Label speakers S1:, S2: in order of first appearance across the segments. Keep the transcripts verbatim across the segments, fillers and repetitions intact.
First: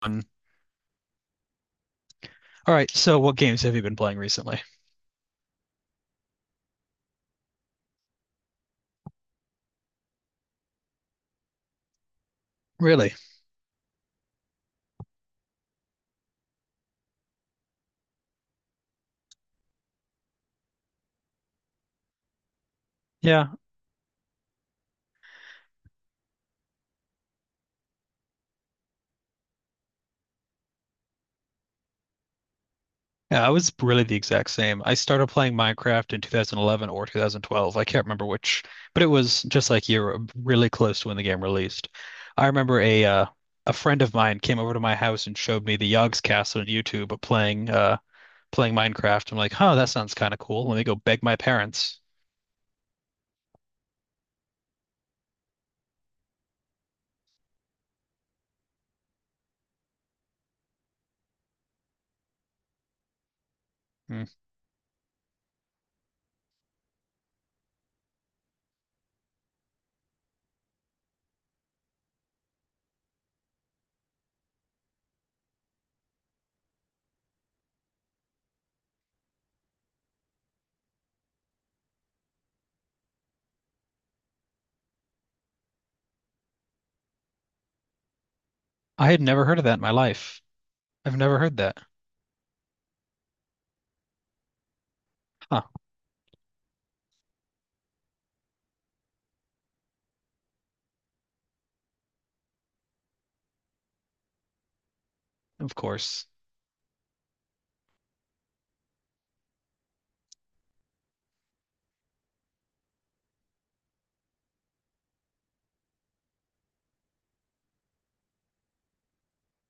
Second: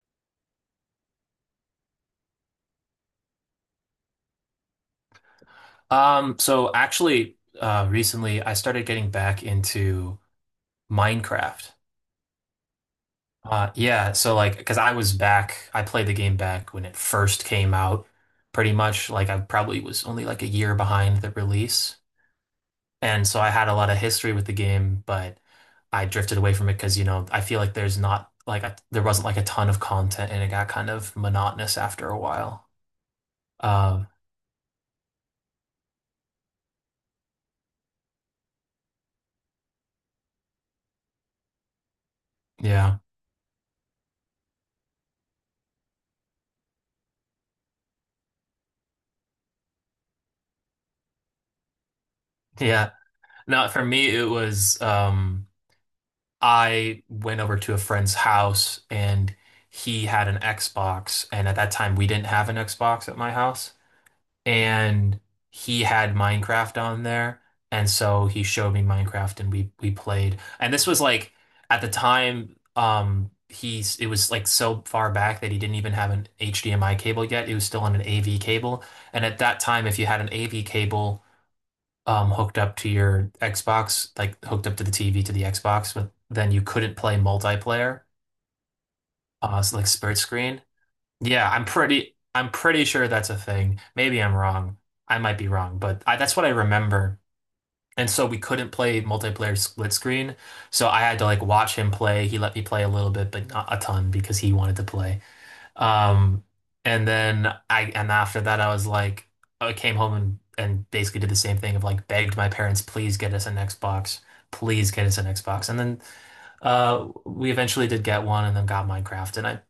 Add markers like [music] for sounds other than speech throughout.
S1: All right, so what games have you been playing recently?
S2: Um, so actually, uh, recently I started getting back into Minecraft.
S1: Really?
S2: Uh, yeah, so like, because I was back, I played the game back when it first came out, pretty much. Like, I probably was only like a year behind the release. And so
S1: Yeah.
S2: I had a lot of history with the game, but I drifted away from it because, you know, I feel like there's not like a, there wasn't like a ton of content and it got kind of monotonous after a while.
S1: Yeah, I was really
S2: Um,
S1: the exact same. I started playing Minecraft in two thousand eleven or twenty twelve. I can't remember which, but it was just like you were really close to when the game released. I remember
S2: yeah,
S1: a uh, a friend of mine came over to my house and showed me the Yogg's Castle on YouTube playing uh playing Minecraft. I'm like, "Huh, that sounds kind of cool. Let me go beg my parents."
S2: yeah. No, for me, it was, um, I went over to a friend's house and he had an Xbox. And at that time, we didn't have an Xbox at my house.
S1: Hmm.
S2: And he had Minecraft on there. And so he showed me Minecraft and we we played. And this was like at the time, um, he's it was like so far back that he didn't even have an H D M I cable yet. It was still on an A V cable. And at that time, if you had an A V cable, um hooked up to your Xbox, like hooked up to the T V to the Xbox, but then you couldn't play multiplayer,
S1: I had never heard
S2: uh,
S1: of
S2: so
S1: that in
S2: like
S1: my
S2: split
S1: life.
S2: screen.
S1: I've never
S2: Yeah,
S1: heard
S2: I'm
S1: that.
S2: pretty I'm pretty sure that's a thing. Maybe I'm wrong. I might be
S1: Huh,
S2: wrong, but I, that's what I remember. And so we couldn't play multiplayer split screen, so I had to like watch him play. He let me play a little bit, but not a ton because he wanted to play.
S1: of course.
S2: Um, and then I and after that I was like I came home and and basically did the same thing of like begged my parents, please get us an Xbox, please get us an Xbox. And then uh we eventually did get one and then got Minecraft and I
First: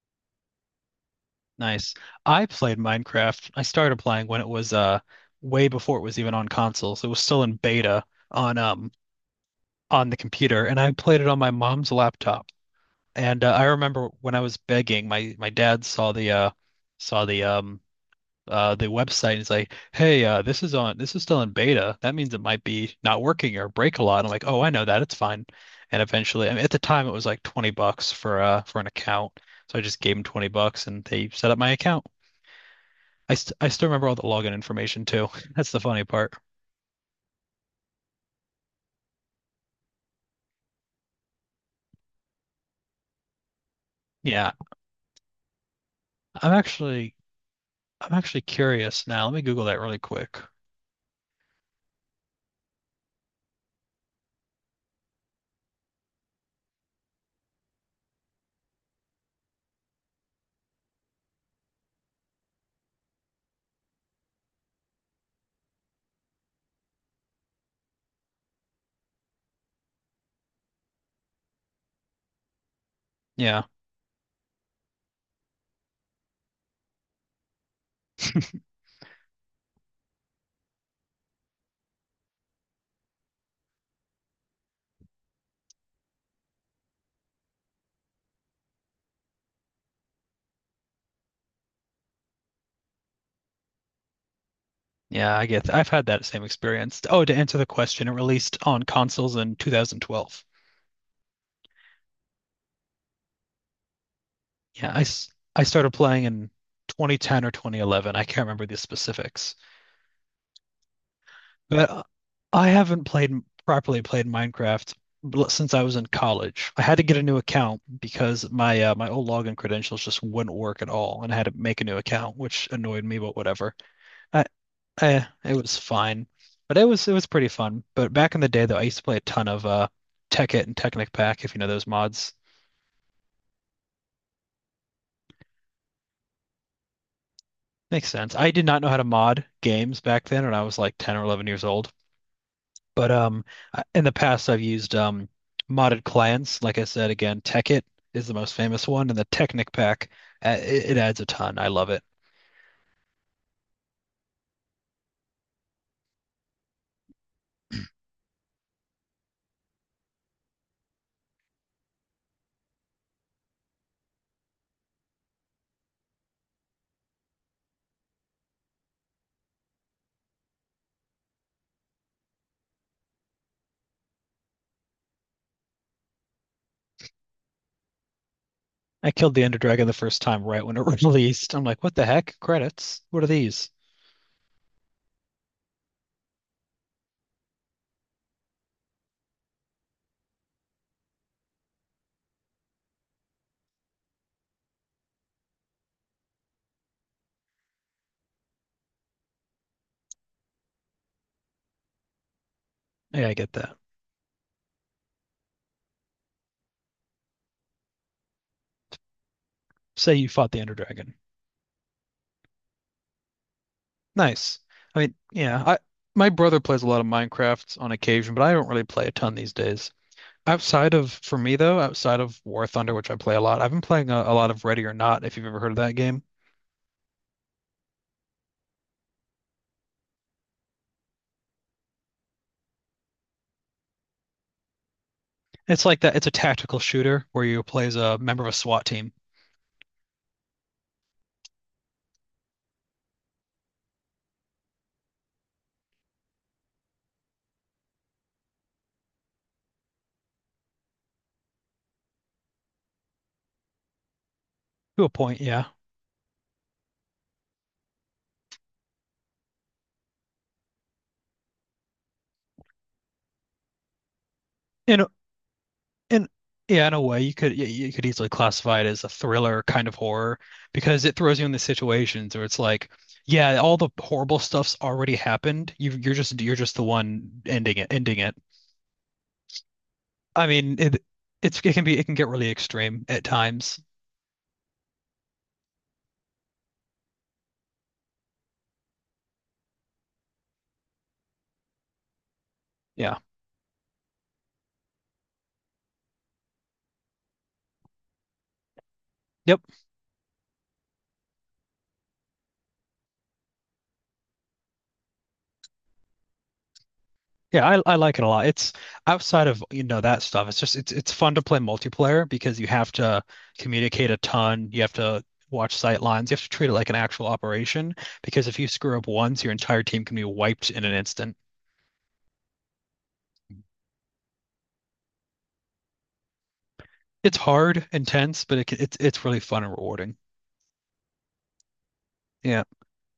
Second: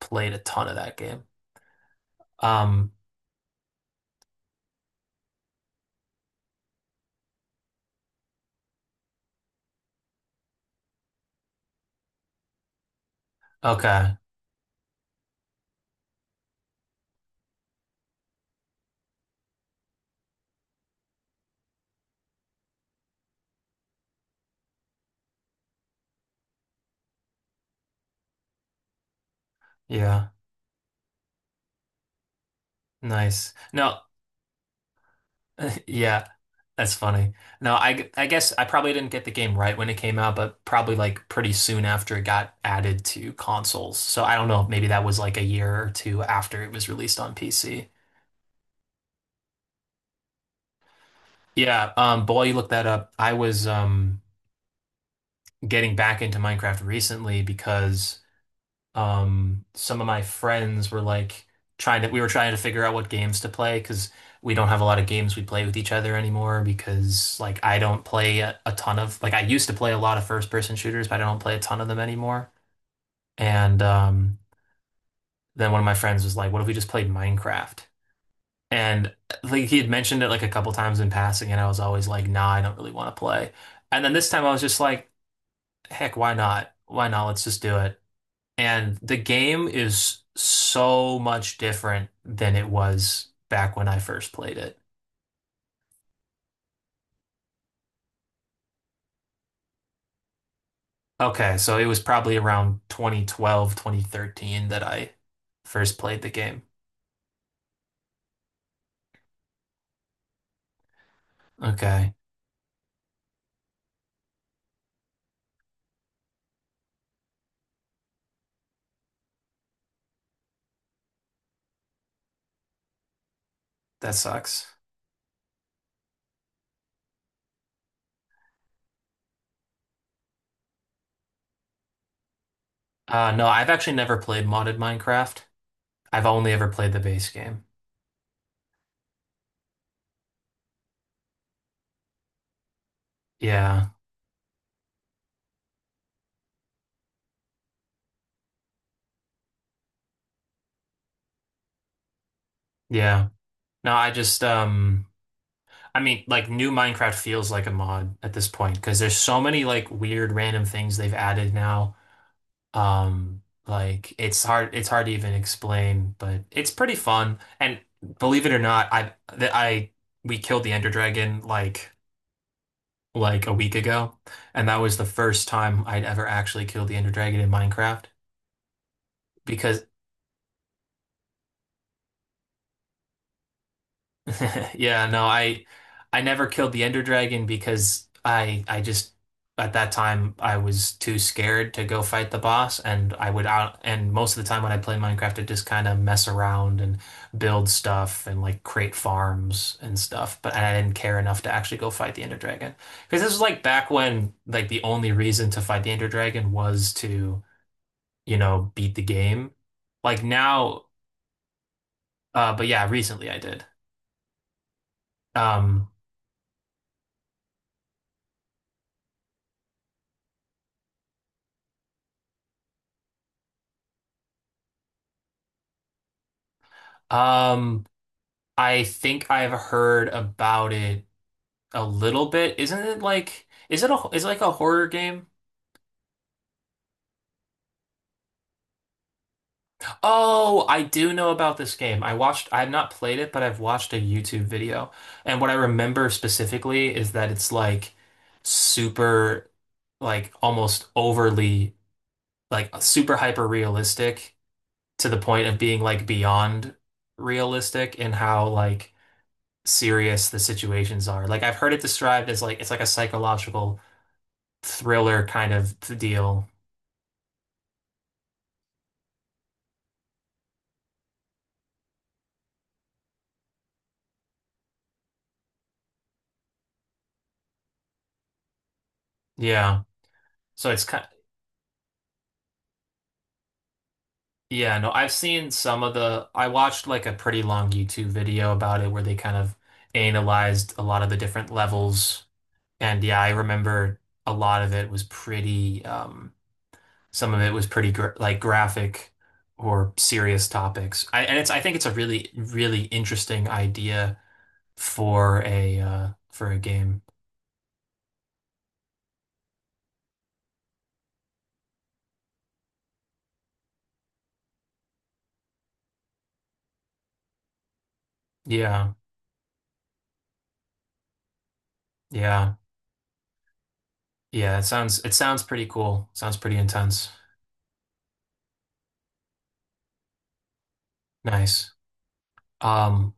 S2: played a ton of that game.
S1: Nice. I played
S2: Um,
S1: Minecraft. I started playing when it was uh way before it was even on consoles. It was still in beta on um on the computer, and I played it on my mom's laptop. And uh, I remember
S2: okay.
S1: when I was begging, my my dad saw the uh saw the um uh the website and he's like, "Hey, uh this is on this is still in beta. That means it might be not working or break a lot." And I'm like, "Oh, I know that. It's fine." And eventually, I mean, at the time it was like twenty bucks for uh for an account. So I just gave him
S2: Yeah.
S1: twenty bucks and they set up my account. I, st-
S2: Nice.
S1: I still
S2: Now,
S1: remember all the login information too. [laughs] That's the
S2: [laughs]
S1: funny
S2: yeah,
S1: part.
S2: that's funny. No, I, g- I guess I probably didn't get the game right when it came out, but probably like pretty soon after it got added to consoles. So I don't
S1: Yeah,
S2: know, if maybe that was like a year or two
S1: I'm
S2: after it was
S1: actually
S2: released on P C.
S1: I'm actually curious now. Let me Google that really quick.
S2: Yeah, um, but while you look that up, I was um getting back into Minecraft recently because um some of my friends were like trying to we were trying to figure out what games to play because we don't have a lot of games we play with each other anymore because like I don't play a, a ton of like I used to play a lot of first person shooters but I don't play a ton of them anymore
S1: Yeah,
S2: and um then one of my friends was like what if we just played Minecraft and like he had mentioned it like a couple times in passing and I was always like nah I don't really want to play and then this time I was just like heck why not why not let's just do it. And the game is so much different than it was back when I first played it.
S1: yeah, I get that. I've had that same experience. Oh, to answer the question, it released on consoles in two thousand twelve.
S2: Okay, so it was probably around twenty twelve, twenty thirteen that
S1: Yeah, I,
S2: I
S1: s- I started
S2: first played
S1: playing
S2: the
S1: in
S2: game.
S1: twenty ten or twenty eleven. I can't remember the specifics. But
S2: Okay,
S1: I haven't played properly played Minecraft bl- since I was in college. I had to get a new account because my uh, my old login credentials just wouldn't work at all, and I had to make a new account, which annoyed me, but whatever.
S2: that
S1: I,
S2: sucks.
S1: I it was fine, but it was it was pretty fun. But back in the day, though, I used to play a ton of uh, Tekkit and Technic Pack, if you know those mods.
S2: Uh, no, I've actually never played modded Minecraft. I've only ever played the base game.
S1: Makes sense. I did not know how to mod games back then, when I was like ten or eleven years old. But um, I-
S2: Yeah,
S1: in the past, I've used um, modded clients. Like I said, again, Tekkit is the most famous one, and the Technic pack, uh, it, it adds a ton. I love it.
S2: yeah. No, I just, um, I mean, like new Minecraft feels like a mod at this point because there's so many like weird random things they've added now. Um, like it's hard it's hard to even explain, but it's pretty fun. And believe it or not, I that I we killed the Ender Dragon like like a week ago, and that was the first time I'd ever actually killed the Ender Dragon in Minecraft
S1: I killed the Ender
S2: because
S1: Dragon the first time right when it [laughs] released. I'm like, what the heck? Credits? What are these?
S2: [laughs] yeah, no, I I never killed the Ender Dragon because I I just at that time I was too scared to go fight the boss and I would out and most of the time when I play Minecraft I just kind of mess around and build stuff and like create farms and stuff but I didn't care enough to actually go fight the Ender Dragon because
S1: Yeah,
S2: this
S1: I
S2: was
S1: get
S2: like
S1: that.
S2: back when like the only reason to fight the Ender Dragon was to you know beat the game
S1: Say
S2: like
S1: you fought the Ender
S2: now
S1: Dragon.
S2: uh but yeah recently I did.
S1: Nice. I mean, yeah, I
S2: um
S1: my brother plays a lot of Minecraft on occasion, but I don't really play a ton these days. Outside of, for me though, outside of War Thunder, which I play a lot, I've been playing a, a lot of Ready or Not, if you've ever heard of that game.
S2: um I think I've heard about it a little bit. Isn't it like is it a is it like a horror game?
S1: It's like that. It's a tactical shooter where you play as a member of a SWAT team
S2: Oh, I do know about this game. I watched I've not played it, but I've watched a YouTube video. And what I remember specifically is that it's like super like almost overly like super hyper realistic
S1: to a
S2: to the
S1: point.
S2: point of
S1: Yeah,
S2: being like beyond realistic in how like serious the situations are. Like I've heard it described as like it's like a psychological
S1: in a-
S2: thriller kind of
S1: in
S2: deal.
S1: yeah, in a way, you could you you could easily classify it as a thriller kind of horror because it throws you in the situations where it's like, yeah, all the horrible stuff's already happened. You you're just you're just the one ending it ending it.
S2: Yeah.
S1: I
S2: So
S1: mean,
S2: it's
S1: it
S2: kind
S1: it's it can- be it can get really extreme at times.
S2: yeah, no, I've seen some of the I watched like a pretty long YouTube video about it where they kind of analyzed a lot of the different levels. And
S1: Yeah.
S2: yeah, I remember a lot of it was pretty um some of it was pretty gr like graphic
S1: Yep.
S2: or serious topics. I and it's I think it's a really really interesting idea for a uh for a game.
S1: Yeah, I, I like it a lot. It's outside of, you know, that stuff. It's just it's it's fun to play multiplayer because you have to communicate a ton. You have to watch sight lines. You have to treat it like an actual operation because if you
S2: Yeah.
S1: screw up once, your entire team can be wiped in an instant.
S2: Yeah. Yeah, it sounds it sounds pretty cool. Sounds pretty intense.
S1: It's hard, intense, but it, can- it's it's really fun and rewarding.
S2: Nice.
S1: Yeah,
S2: Um,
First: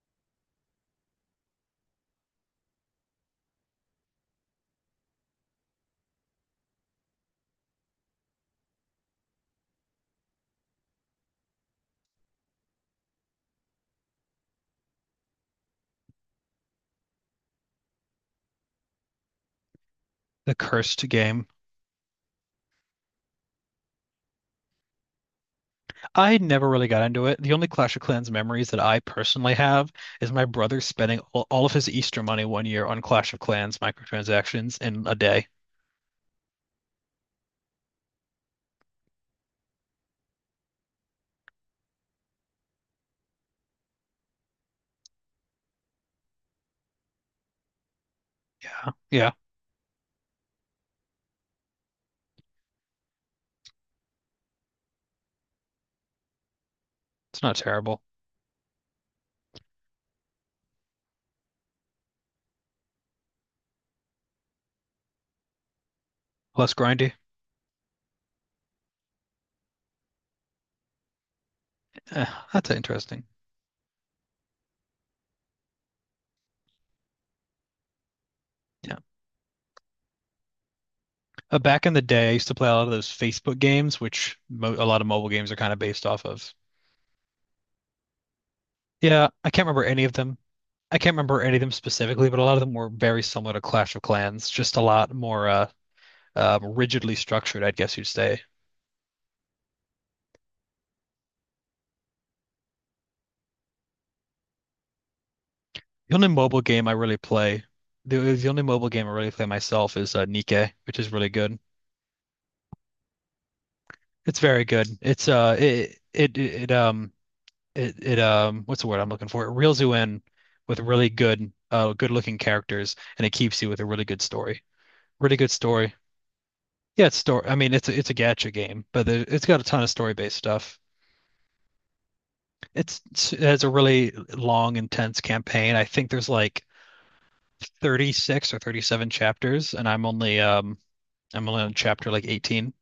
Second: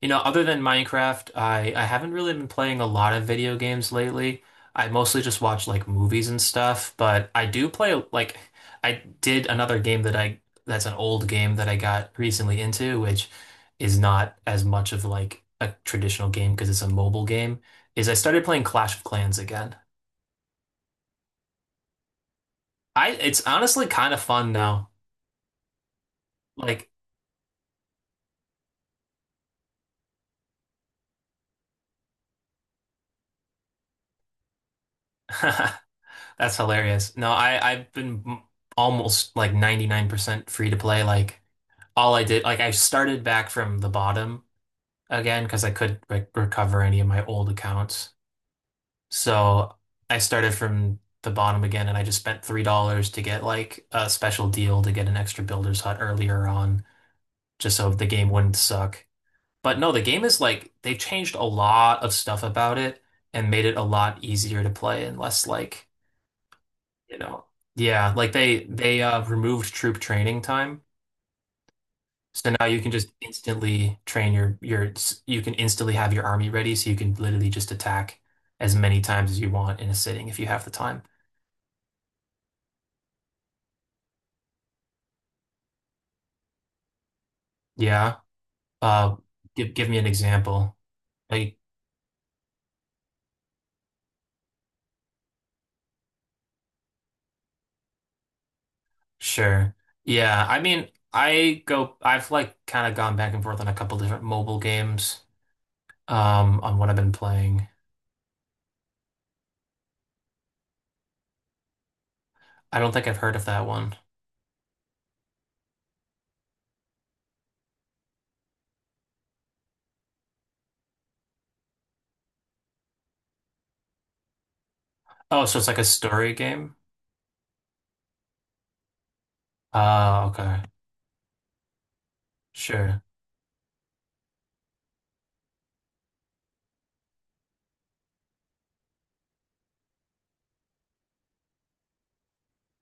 S2: you know, other than Minecraft, I I haven't really been playing a lot of video games lately. I mostly just watch like movies and stuff, but I do play like I did another game that I that's an old game that I got recently into, which is not as much of like a traditional game because it's a mobile game, is I started playing Clash of Clans again.
S1: the cursed game.
S2: I it's honestly kind of fun now.
S1: I never really
S2: Like
S1: got into it. The only Clash of Clans memories that I personally have is my brother spending all, all of his Easter money one year on Clash of Clans microtransactions in a
S2: [laughs]
S1: day.
S2: that's hilarious. No, I I've been m- almost like ninety-nine percent free to play. Like all I did, like I started back from the bottom again because I couldn't re recover any of my old accounts.
S1: Yeah.
S2: So I started from the bottom again and I just spent three dollars to get like a special deal to get an extra builder's hut earlier on
S1: It's not
S2: just so
S1: terrible.
S2: the game wouldn't suck. But no, the game is like they've changed a lot of stuff about it and made it a lot easier to play and less like
S1: Less grindy.
S2: you know. Yeah, like they they uh removed troop training time.
S1: Eh,
S2: So now
S1: that's
S2: you can just
S1: interesting.
S2: instantly train your your you can instantly have your army ready so you can literally just attack as
S1: Yeah.
S2: many times as you want in a sitting if you have the time.
S1: Uh, back in the day, I used to play a lot of those Facebook games, which mo a lot of mobile games are kind of based off of.
S2: Yeah. Uh
S1: Yeah, I can't
S2: Give
S1: remember
S2: give me
S1: any
S2: an
S1: of them.
S2: example.
S1: I can't remember any
S2: Like
S1: of them specifically, but a lot of them were very similar to Clash of Clans, just a lot more uh, uh, rigidly structured, I guess you'd say.
S2: sure. Yeah, I mean, I go I've like kind of gone back and forth on a couple different mobile games
S1: The only
S2: um
S1: mobile
S2: on
S1: game
S2: what
S1: I
S2: I've been
S1: really play,
S2: playing.
S1: the, the only mobile game I really play myself is uh, Nikke, which is really good.
S2: I don't think I've heard of that one.
S1: It's very good. It's uh, it it it um. it it um what's the word I'm looking for? It reels you in with really good uh good looking characters and it keeps you with a really good story. Really
S2: Oh,
S1: good
S2: so it's like a
S1: story.
S2: story game?
S1: Yeah, it's story. I mean, it's a, it's a gacha game, but there, it's got a ton of story
S2: Oh,
S1: based
S2: okay.
S1: stuff. It's,
S2: Sure.
S1: it's it has a really long, intense campaign. I think there's like thirty-six or thirty-seven chapters, and I'm only um I'm only on chapter like eighteen.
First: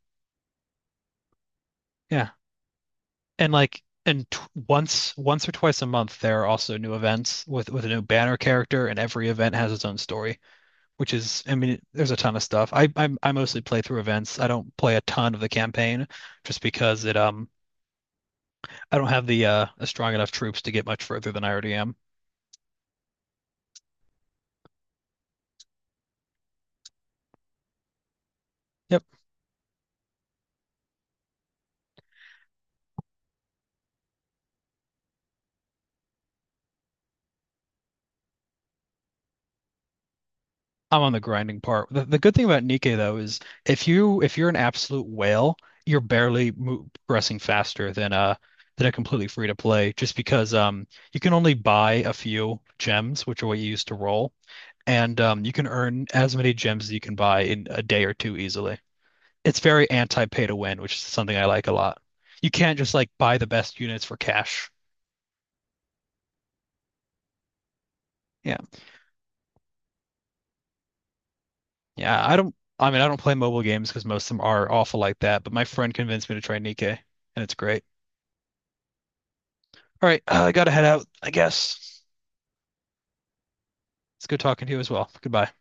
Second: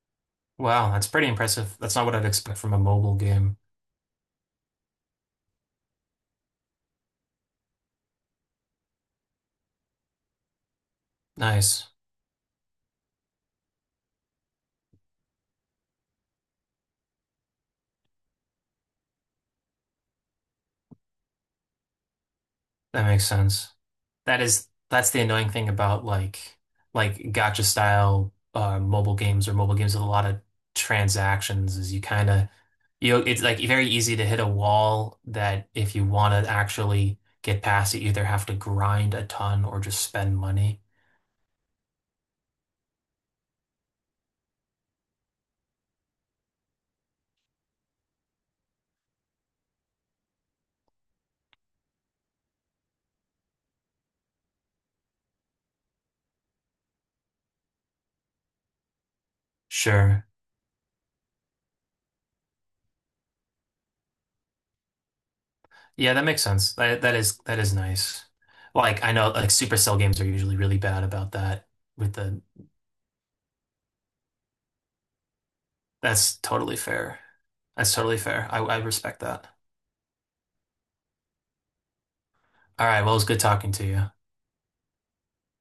S2: Wow, that's pretty impressive. That's not what I'd
S1: Yeah,
S2: expect from a mobile
S1: and
S2: game.
S1: like and t once once or twice a month, there are also new events with with a new banner character, and every event has its own story. Which is I mean,
S2: Nice.
S1: there's a ton of stuff. I I, I mostly play through events. I don't play a ton of the campaign just because it um I don't have the uh strong enough troops to get much further than I already am.
S2: That makes sense. That is that's the annoying thing about like like gacha style uh
S1: Yep,
S2: mobile games or mobile games with a lot of transactions is you kind of you know, it's like very easy to hit a wall that if you want to actually get past, you either have to grind a ton or just spend money.
S1: I'm on the grinding part. The, the good thing about Nikkei though is if you if you're an absolute whale, you're barely mo progressing faster than uh than a completely free to play just because um you can only buy a few gems, which are what you use to roll, and um you can earn as many gems as you can buy in a day or two easily. It's very
S2: Sure.
S1: anti-pay to win, which is something I like a lot. You can't just like buy the best units for cash.
S2: Yeah, that makes sense. That that is that is nice.
S1: Yeah.
S2: Like I know like Supercell games are usually really bad about that with
S1: Yeah, I
S2: the
S1: don't I mean I don't play mobile games because most of them are awful like that, but my friend convinced me
S2: that's
S1: to try
S2: totally
S1: Nikkei
S2: fair.
S1: and it's great.
S2: That's totally fair. I, I respect that.
S1: All right, uh, I gotta head out, I guess.
S2: All right. Well, it was good talking to you.
S1: It's good talking to you as well. Goodbye.